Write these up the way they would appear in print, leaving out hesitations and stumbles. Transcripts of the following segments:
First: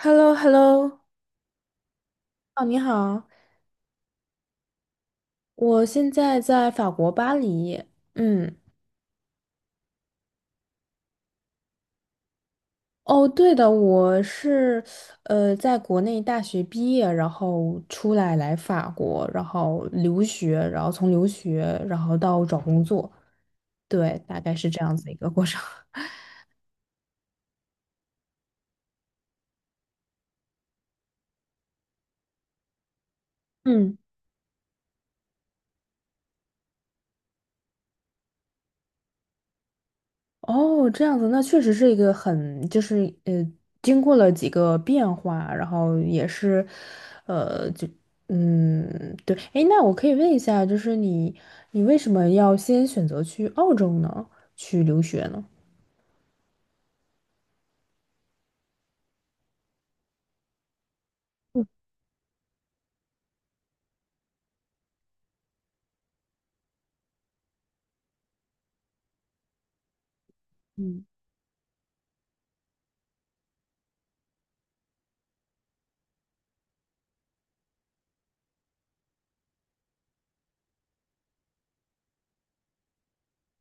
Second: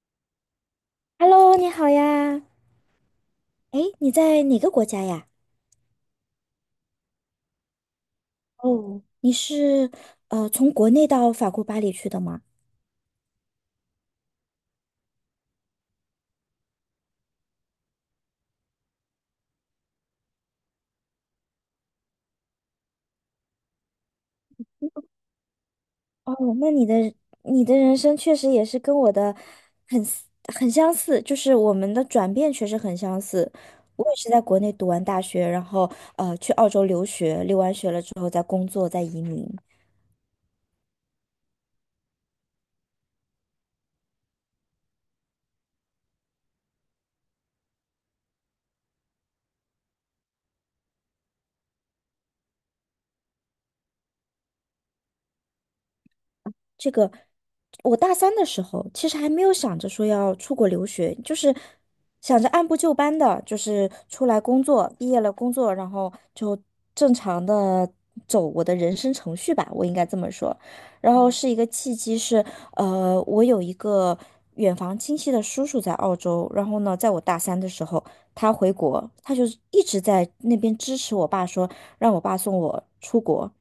h e l l o h e l l o Hello，你好呀。哦，你好，哎，你在哪个国家呀？我现在在法国巴黎。嗯。哦你是从国内到法国巴黎去的吗？哦，对的，我是在国内大学毕业，然后出来法国，然后留学，然后到找工作。对，大概是这样子一个过程。哦，那你的你的人生确实也是跟我的很 很相似，就是我们的转变确实很相似。嗯。我也是在国内读完大学，然后去澳洲留学，留完学了之后再工作，再移民。哦，这样子，那确实是一个很，就是呃，经过了几个变化，然后也是，呃，就对。诶，那我可以问一下，就是你为什么要先选择去澳洲呢？去留学呢？这个我大三的时候，其实还没有想着说要出国留学，就是想着按部就班的，就是出来工作，毕业了工作，然后就正常的走我的人生程序吧，我应该这么说。嗯。然后嗯是一个契机是，我有一个远房亲戚的叔叔在澳洲，然后呢，在我大三的时候，他回国，他就是一直在那边支持我爸说，让我爸送我出国，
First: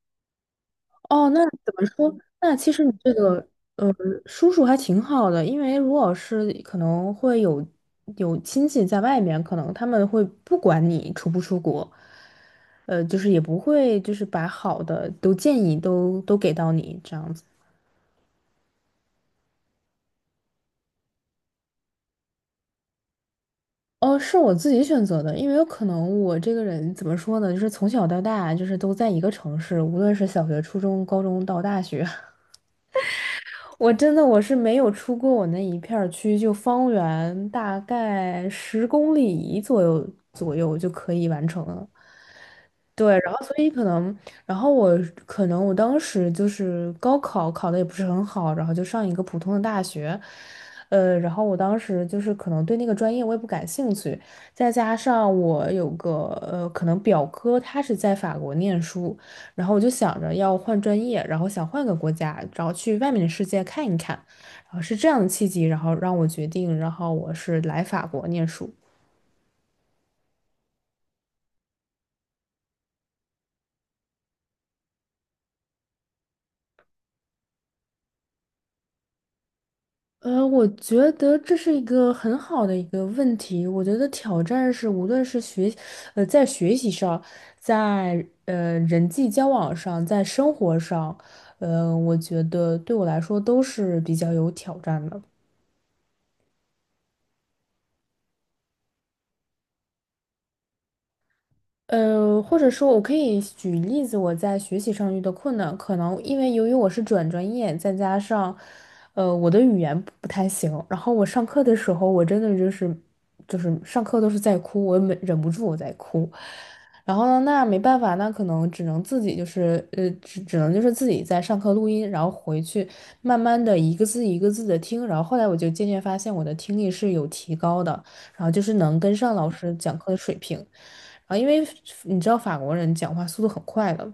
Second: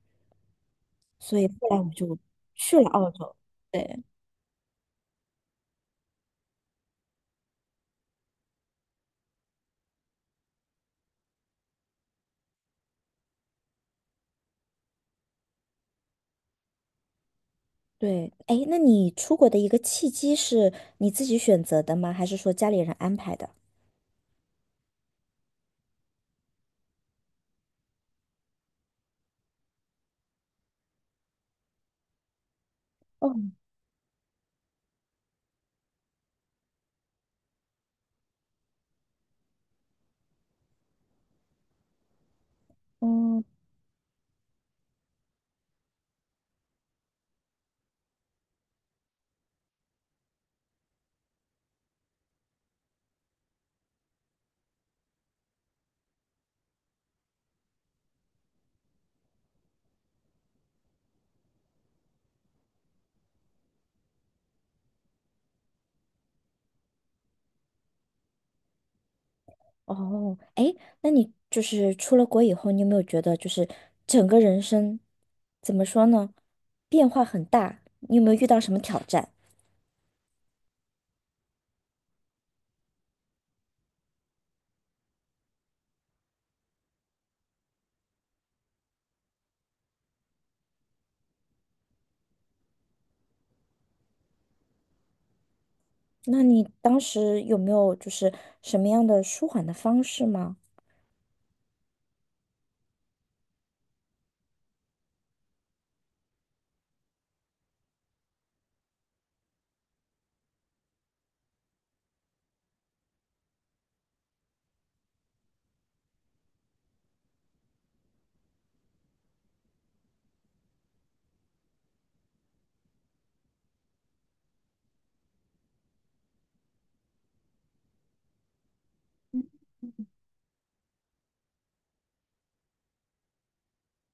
哦，所那以后怎来么我说？就那其去实了你澳这洲。个呃，对。叔叔还挺好的，因为如果是可能会有亲戚在外面，可能他们会不管你出不出国。就是也不会就是把好的都建议都给到你这样子。对，哎，那你出国的一个契机是你自己选择的吗？还是说家里人安排的？哦，是我自己选择的，因为有可能我这个人怎么说呢，就是从小到大就是都在一个城市，无论是小学、初中、高中到大学。哦，我真的我是没有出过我那一片儿区，就方圆大概十公里左右就可以完成了。对，然嗯，后所以可能，然后我可能我当时就是高考考的也不是很好，然后就上一个普通的大学。然后我当时就是可能对那个专业我也不感兴趣，再加上我有个可能表哥他是在法国念书，然后我就想着要换专业，然后想换个国家，然后去外面的世界看一看，然后是这样的契机，然后让我决定，然后我是来法国念书。哦，哎，那你就是出了国以后，你有没有觉得就是整个人生怎么说呢，变化很大？你有没有遇到什么挑战？我觉得这是一个很好的一个问题。我觉得挑战是，无论是学，在学习上，在人际交往上，在生活上，我觉得对我来说都是比较有挑战的。那你当时有没有就是什么样的舒缓的方式吗？或者说，我可以举例子，我在学习上遇到困难，可能因为由于我是转专业，再加上，我的语言不太行，然后我上课的时候，我真的就是，就是上课都是在哭，我忍不住我在哭，然后呢，那没办法，那可能只能自己就是，只能就是自己在上课录音，然后回去慢慢的一个字一个字的听，然后后来我就渐渐发现我的听力是有提高的，然后就是能跟上老师讲课的水平。啊，因为你知道法国人讲话速度很快的，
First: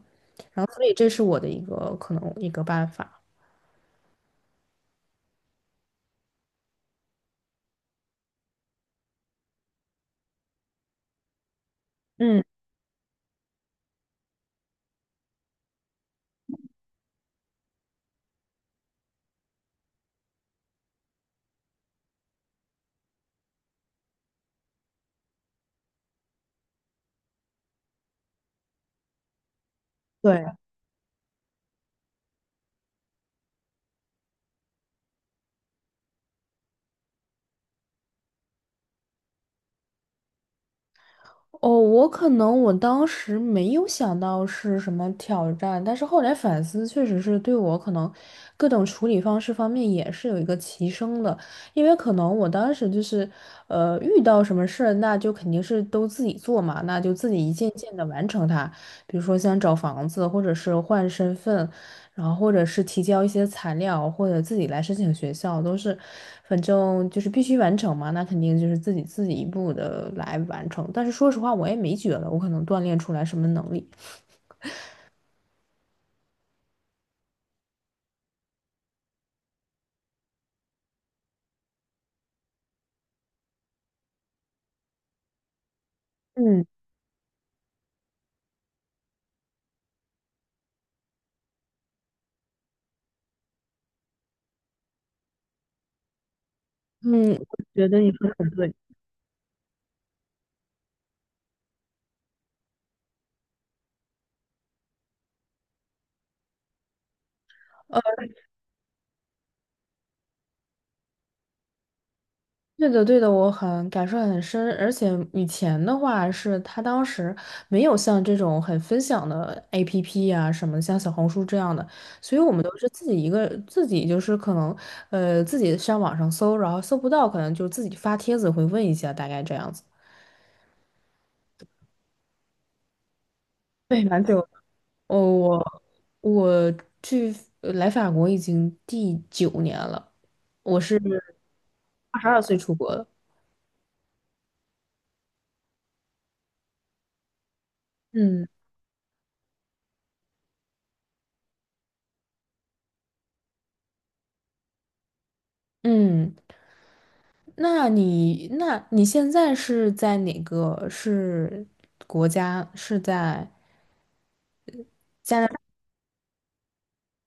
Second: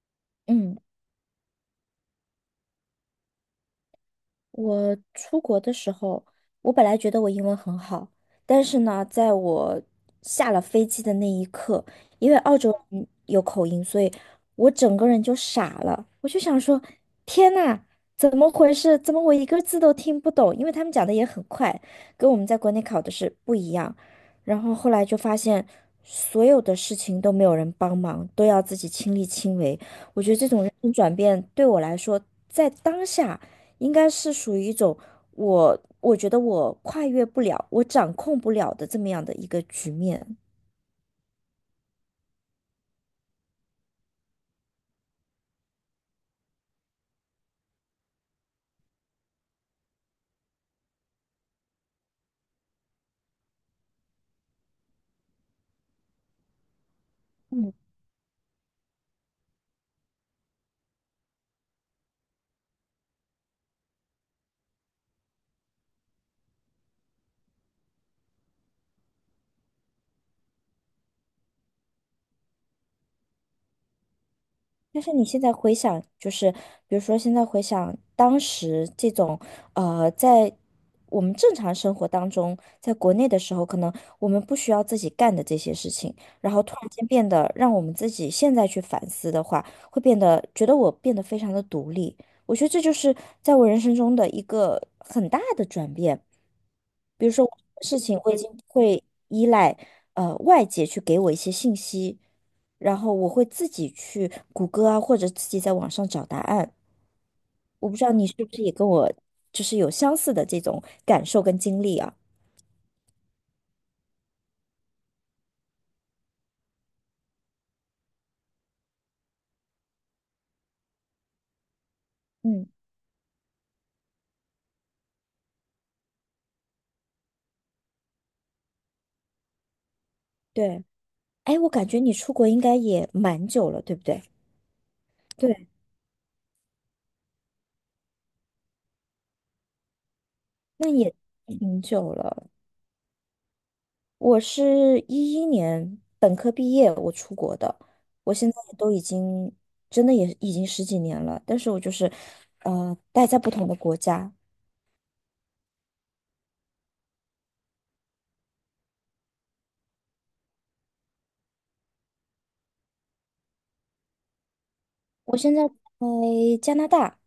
然后嗯。所以这是我的一个可能一个办法。我出国的时候，我本来觉得我英文很好，但是呢，在我下了飞机的那一刻，因为嗯。澳洲人有口音，所以我整个人就傻了。我就想说，天呐，怎么回事？怎么我一个字都听不懂？因为他们讲的也很快，跟我们在国内考的是不一样。然后后来就发现，所有的事情都没有人帮忙，都要自己亲力亲为。我觉得这对。种人生转变对我来说，在当下。应该是属于一种我觉得我跨越不了，我掌控不了的这么样的一个局面。哦，我可能我当时没有想到是什么挑战，但是后来反思，确实是对我可能各种处理方式方面也是有一个提升的，因为可能我当时就是，遇到什么事儿，那就肯定是都自己做嘛，那就自己一件嗯。件的完成它，比如说像找房子，或者是换身份，然后或者是提交一些材料，或者自己来申请学校，都是，反正就是必须完成嘛。那肯定就是自己一步的来完成。但是说实话，我也没觉得我可能锻炼出来什么能力。但是你现在回想，就是比如说现在回想当时这种，在我们正常生活当中，在国内的时候，可能我们不需要自己干的这些事情，然后嗯突然间变得让我们自己现在去反思的话，会变得觉得我变得非常的独立。我觉得这就是在我人生中的一个很大的转变。比如嗯，说我我觉得事你情，说我的已很经不对。会依赖外界去给我一些信息。然后我会自己去谷歌啊，或者自己在网上找答案。我不知道你是不是也跟我就是有相似的这种感受跟经历啊？对的，对的，我很感受很深，而且以前的话是他当时没有像这种很分享的 APP 啊什么，像小红书这样的，所以我们嗯，都是自己一个自己就是可能自己上网上搜，然后搜不到，可能就自己发帖子会问一下，大概这样子。对。哎，我感觉你出国应该也蛮久了，对对，不对？蛮久。哦，对，我去来法国已经第九年了，我那是也挺久二十二了。岁出国的。我是一一年本科毕业，我出国的。我嗯现在都已经真的也已经十几年了，但是我就是待在不同的国家。嗯。那你现在是在哪个是国家？是在？我现在在加拿大，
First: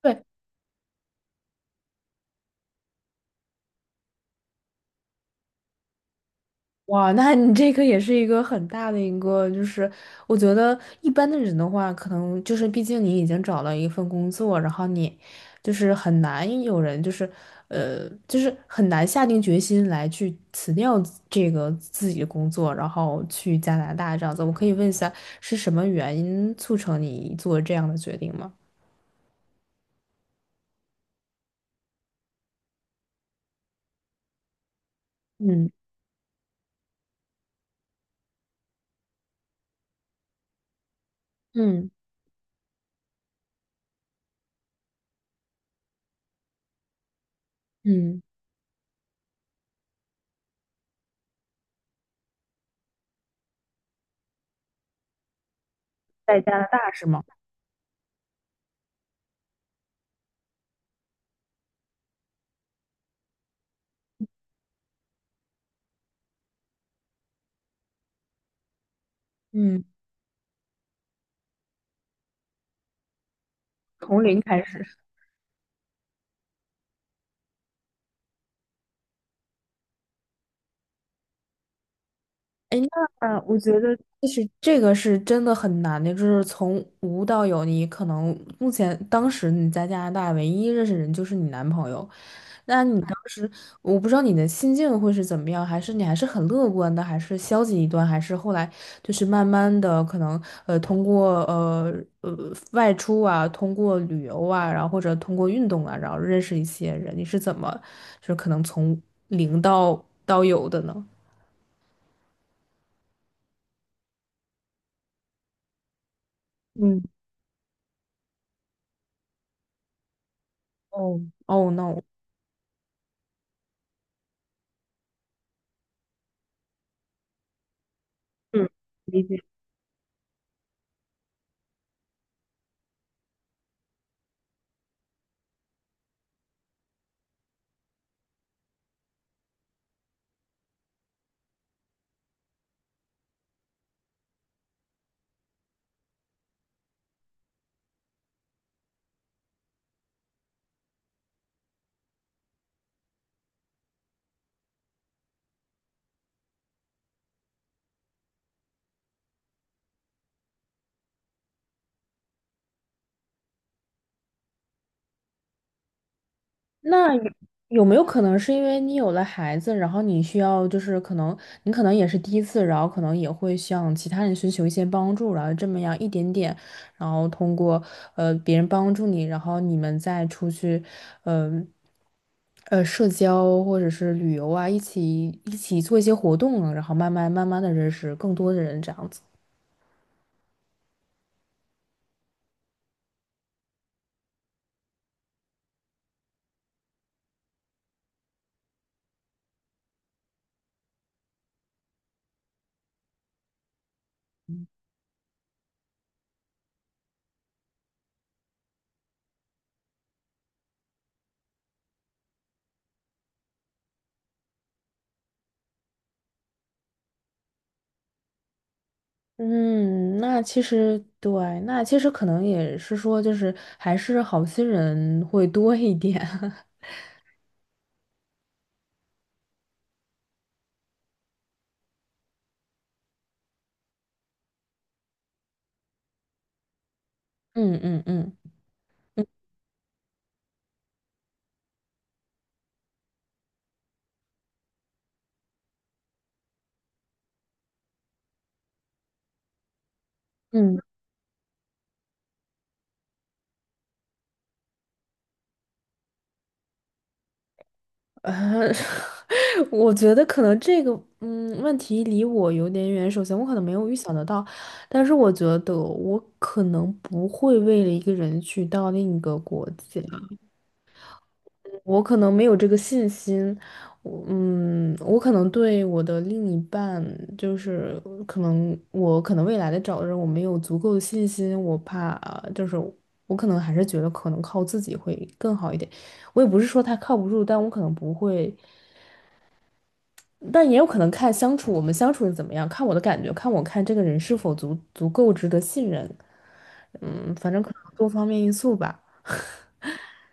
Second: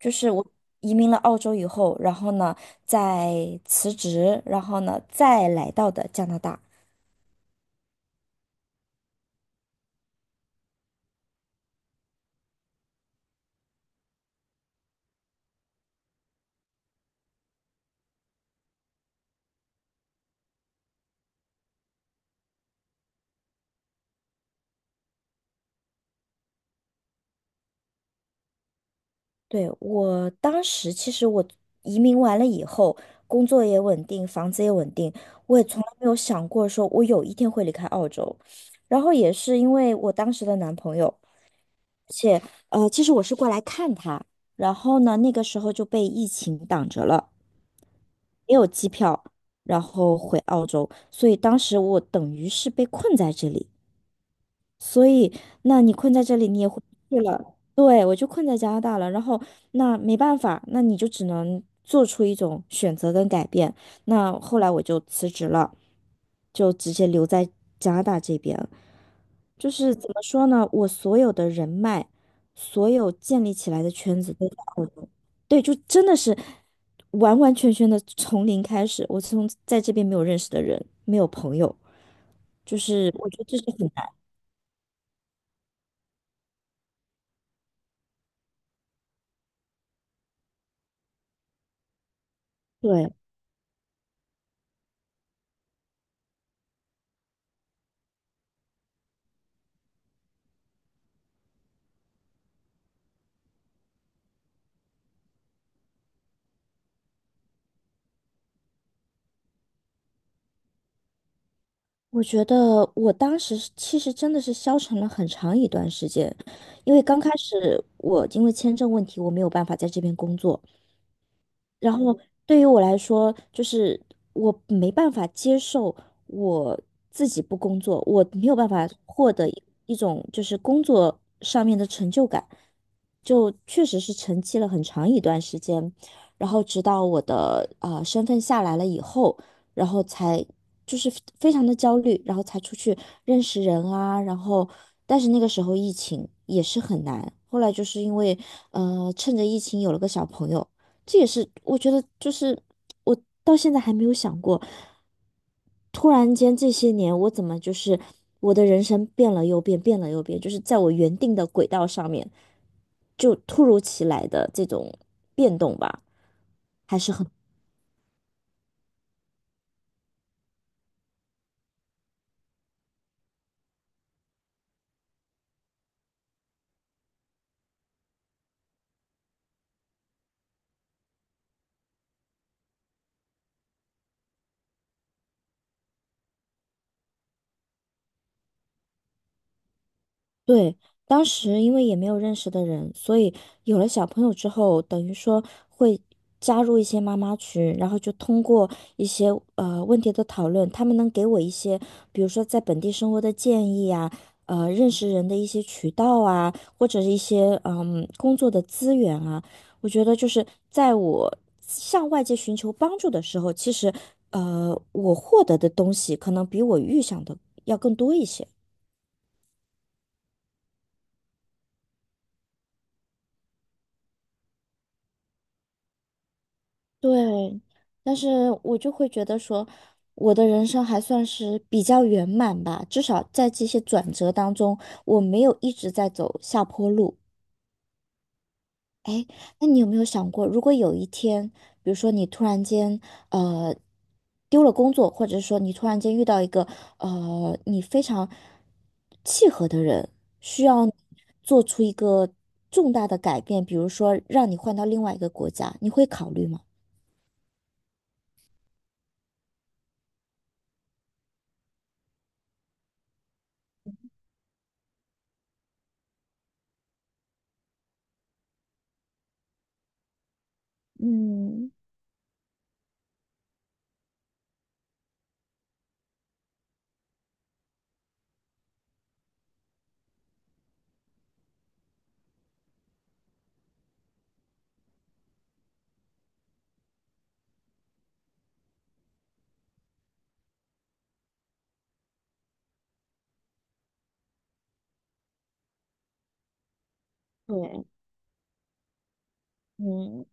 就对。是我移民了澳洲以后，然后呢，再辞职，然后呢，再来到的加拿大。哇？那你这个也是一个很大的一个，就是我觉得一般的人的话，可能就是毕竟你已经找了一份工作，然后你就是很难有人就是就是很难下定决心来去辞掉这个自己的工作，然后去加拿大这样子。我可以问一下，是什么原因促成你做这样的决定吗？对，我当时其实我移民完了以后，工作也稳定，房子也稳定，我也嗯从来没有想过说我有一天会离开澳洲。然后也是因为我当时的男朋友，嗯。而且其实我是过来看他，然后呢，那个时候就被疫情挡着了。嗯，没有机票，然后回澳洲，所以当时我等于是被困在这里。所以，那你困在这在里，加你拿也回大是不去吗？了。对，我就困在加拿大了。然后，那没办法，那你就只能做出一种选择跟改变。那后来我就辞职了，就直接留在加拿大这边。就嗯，是怎么说呢，我所有的人脉，所有建立起来的圈从子零都在开澳始。洲对，就真的是完完全全的从零开始。我从在这边没有认识的人，没有朋友，就哎，是我那觉得这我是觉很得，难。就是这个是真的很难的，就是从无到有，你可能目前当时你在加拿大唯一认识人就是你男朋友，那你当对。时，我不知道你的心境会是怎么样，还是你还是很乐观的，还是消极一段，还是后来就是慢慢的可能通过外出啊，通过旅游啊，然后或者通过运动啊，然后认识一些人，你是怎么就是可能从零到有的呢。我觉得我当时是其实真的是消沉了很长一段时间，因嗯。为刚开始我因为签证问题，我没有办法在这边工作，哦。哦 然 no！后对于我来说，就是我没办法接受我自己不工作，我没有办法获得一种就是工作上面的成就感，就确实是沉寂了很长一段时间，然后直到我的身份下来了以后，然后才就是非常的焦虑，然后才出去认识人啊，然后但是那个时候疫情也是很难，后来就是因为趁着疫情有了个小朋友。这也是我觉得，就是我到现在还没有想过，突然间这些年我怎么就是我的人生变了又变，变了又变，就是在我原定的轨道上面，就突如其来的这种变动吧，还是那很。有没有可能是因为你有了孩子，然后你需要就是可能你可能也是第一次，然后可能也会向其他人寻求一些帮助，然后这么样一点点，然后通过别人帮助你，然后你们再出去。嗯。社交或者是旅游啊，一起做一些活动啊然后慢慢的认识更多的人，这样子。对，当时因为也没有认识的人，所以有了小朋友之后，等于说会加入一些妈妈群，然后就通过一些问题的讨论，他们能给我一些，比如说在本地生活的建议啊，认识人的一些渠道啊，或者是一些嗯工作的资源啊。我觉得就是在我向外界寻求帮助的时候，其实我获得的东西可能比我预想的要更多一些。嗯，那其实对，那其实可能也是说，就是还是好心人会多一点。对，但是我就会觉得说，我的人生还算是比较圆满吧，至少在这些转折当中，我没有一直在走下坡路。嗯嗯嗯。哎，那你有没有想过，如果有一天，比如说你突然间呃丢了工作，或者说你突然间遇到一个你非常契合的人，需嗯，要你做出一个重大的改变，比如说让你换到另外一个国家，你会考虑吗？呃，我觉得可能这个问题离我有点远。首先，我可能没有预想得到，但是我觉得我可能不会为了一个人去到另一个国家。嗯，我可能没有这个信心。我可能对我的另一半，就是可能我可能未来的找的人，我没有足够的信心，我怕就是我可能还是觉得可能靠自己会更好一点。我也不是说他靠不住，但我可能不会，但也有可能看相处我们相处的怎么样，看我的感觉，看我看这个人是否足够值得信任。嗯，反正可对。能多方面因素吧。嗯，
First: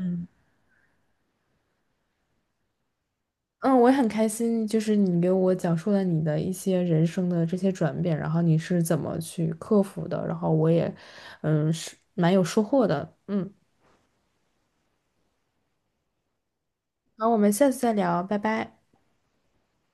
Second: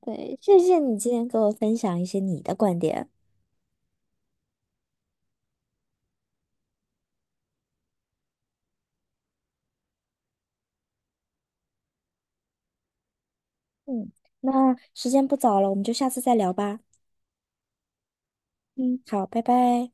对，谢谢你今天给我分享一些你的观点。嗯，我也很开心，就是你给我讲述了你的一些人生的这些转变，然后你是怎么去克服的，然后我也，嗯，是蛮有收获的。嗯，嗯，那时间不早了，我们就下次再聊吧。好，我们下次再聊，拜拜。嗯，好，拜拜。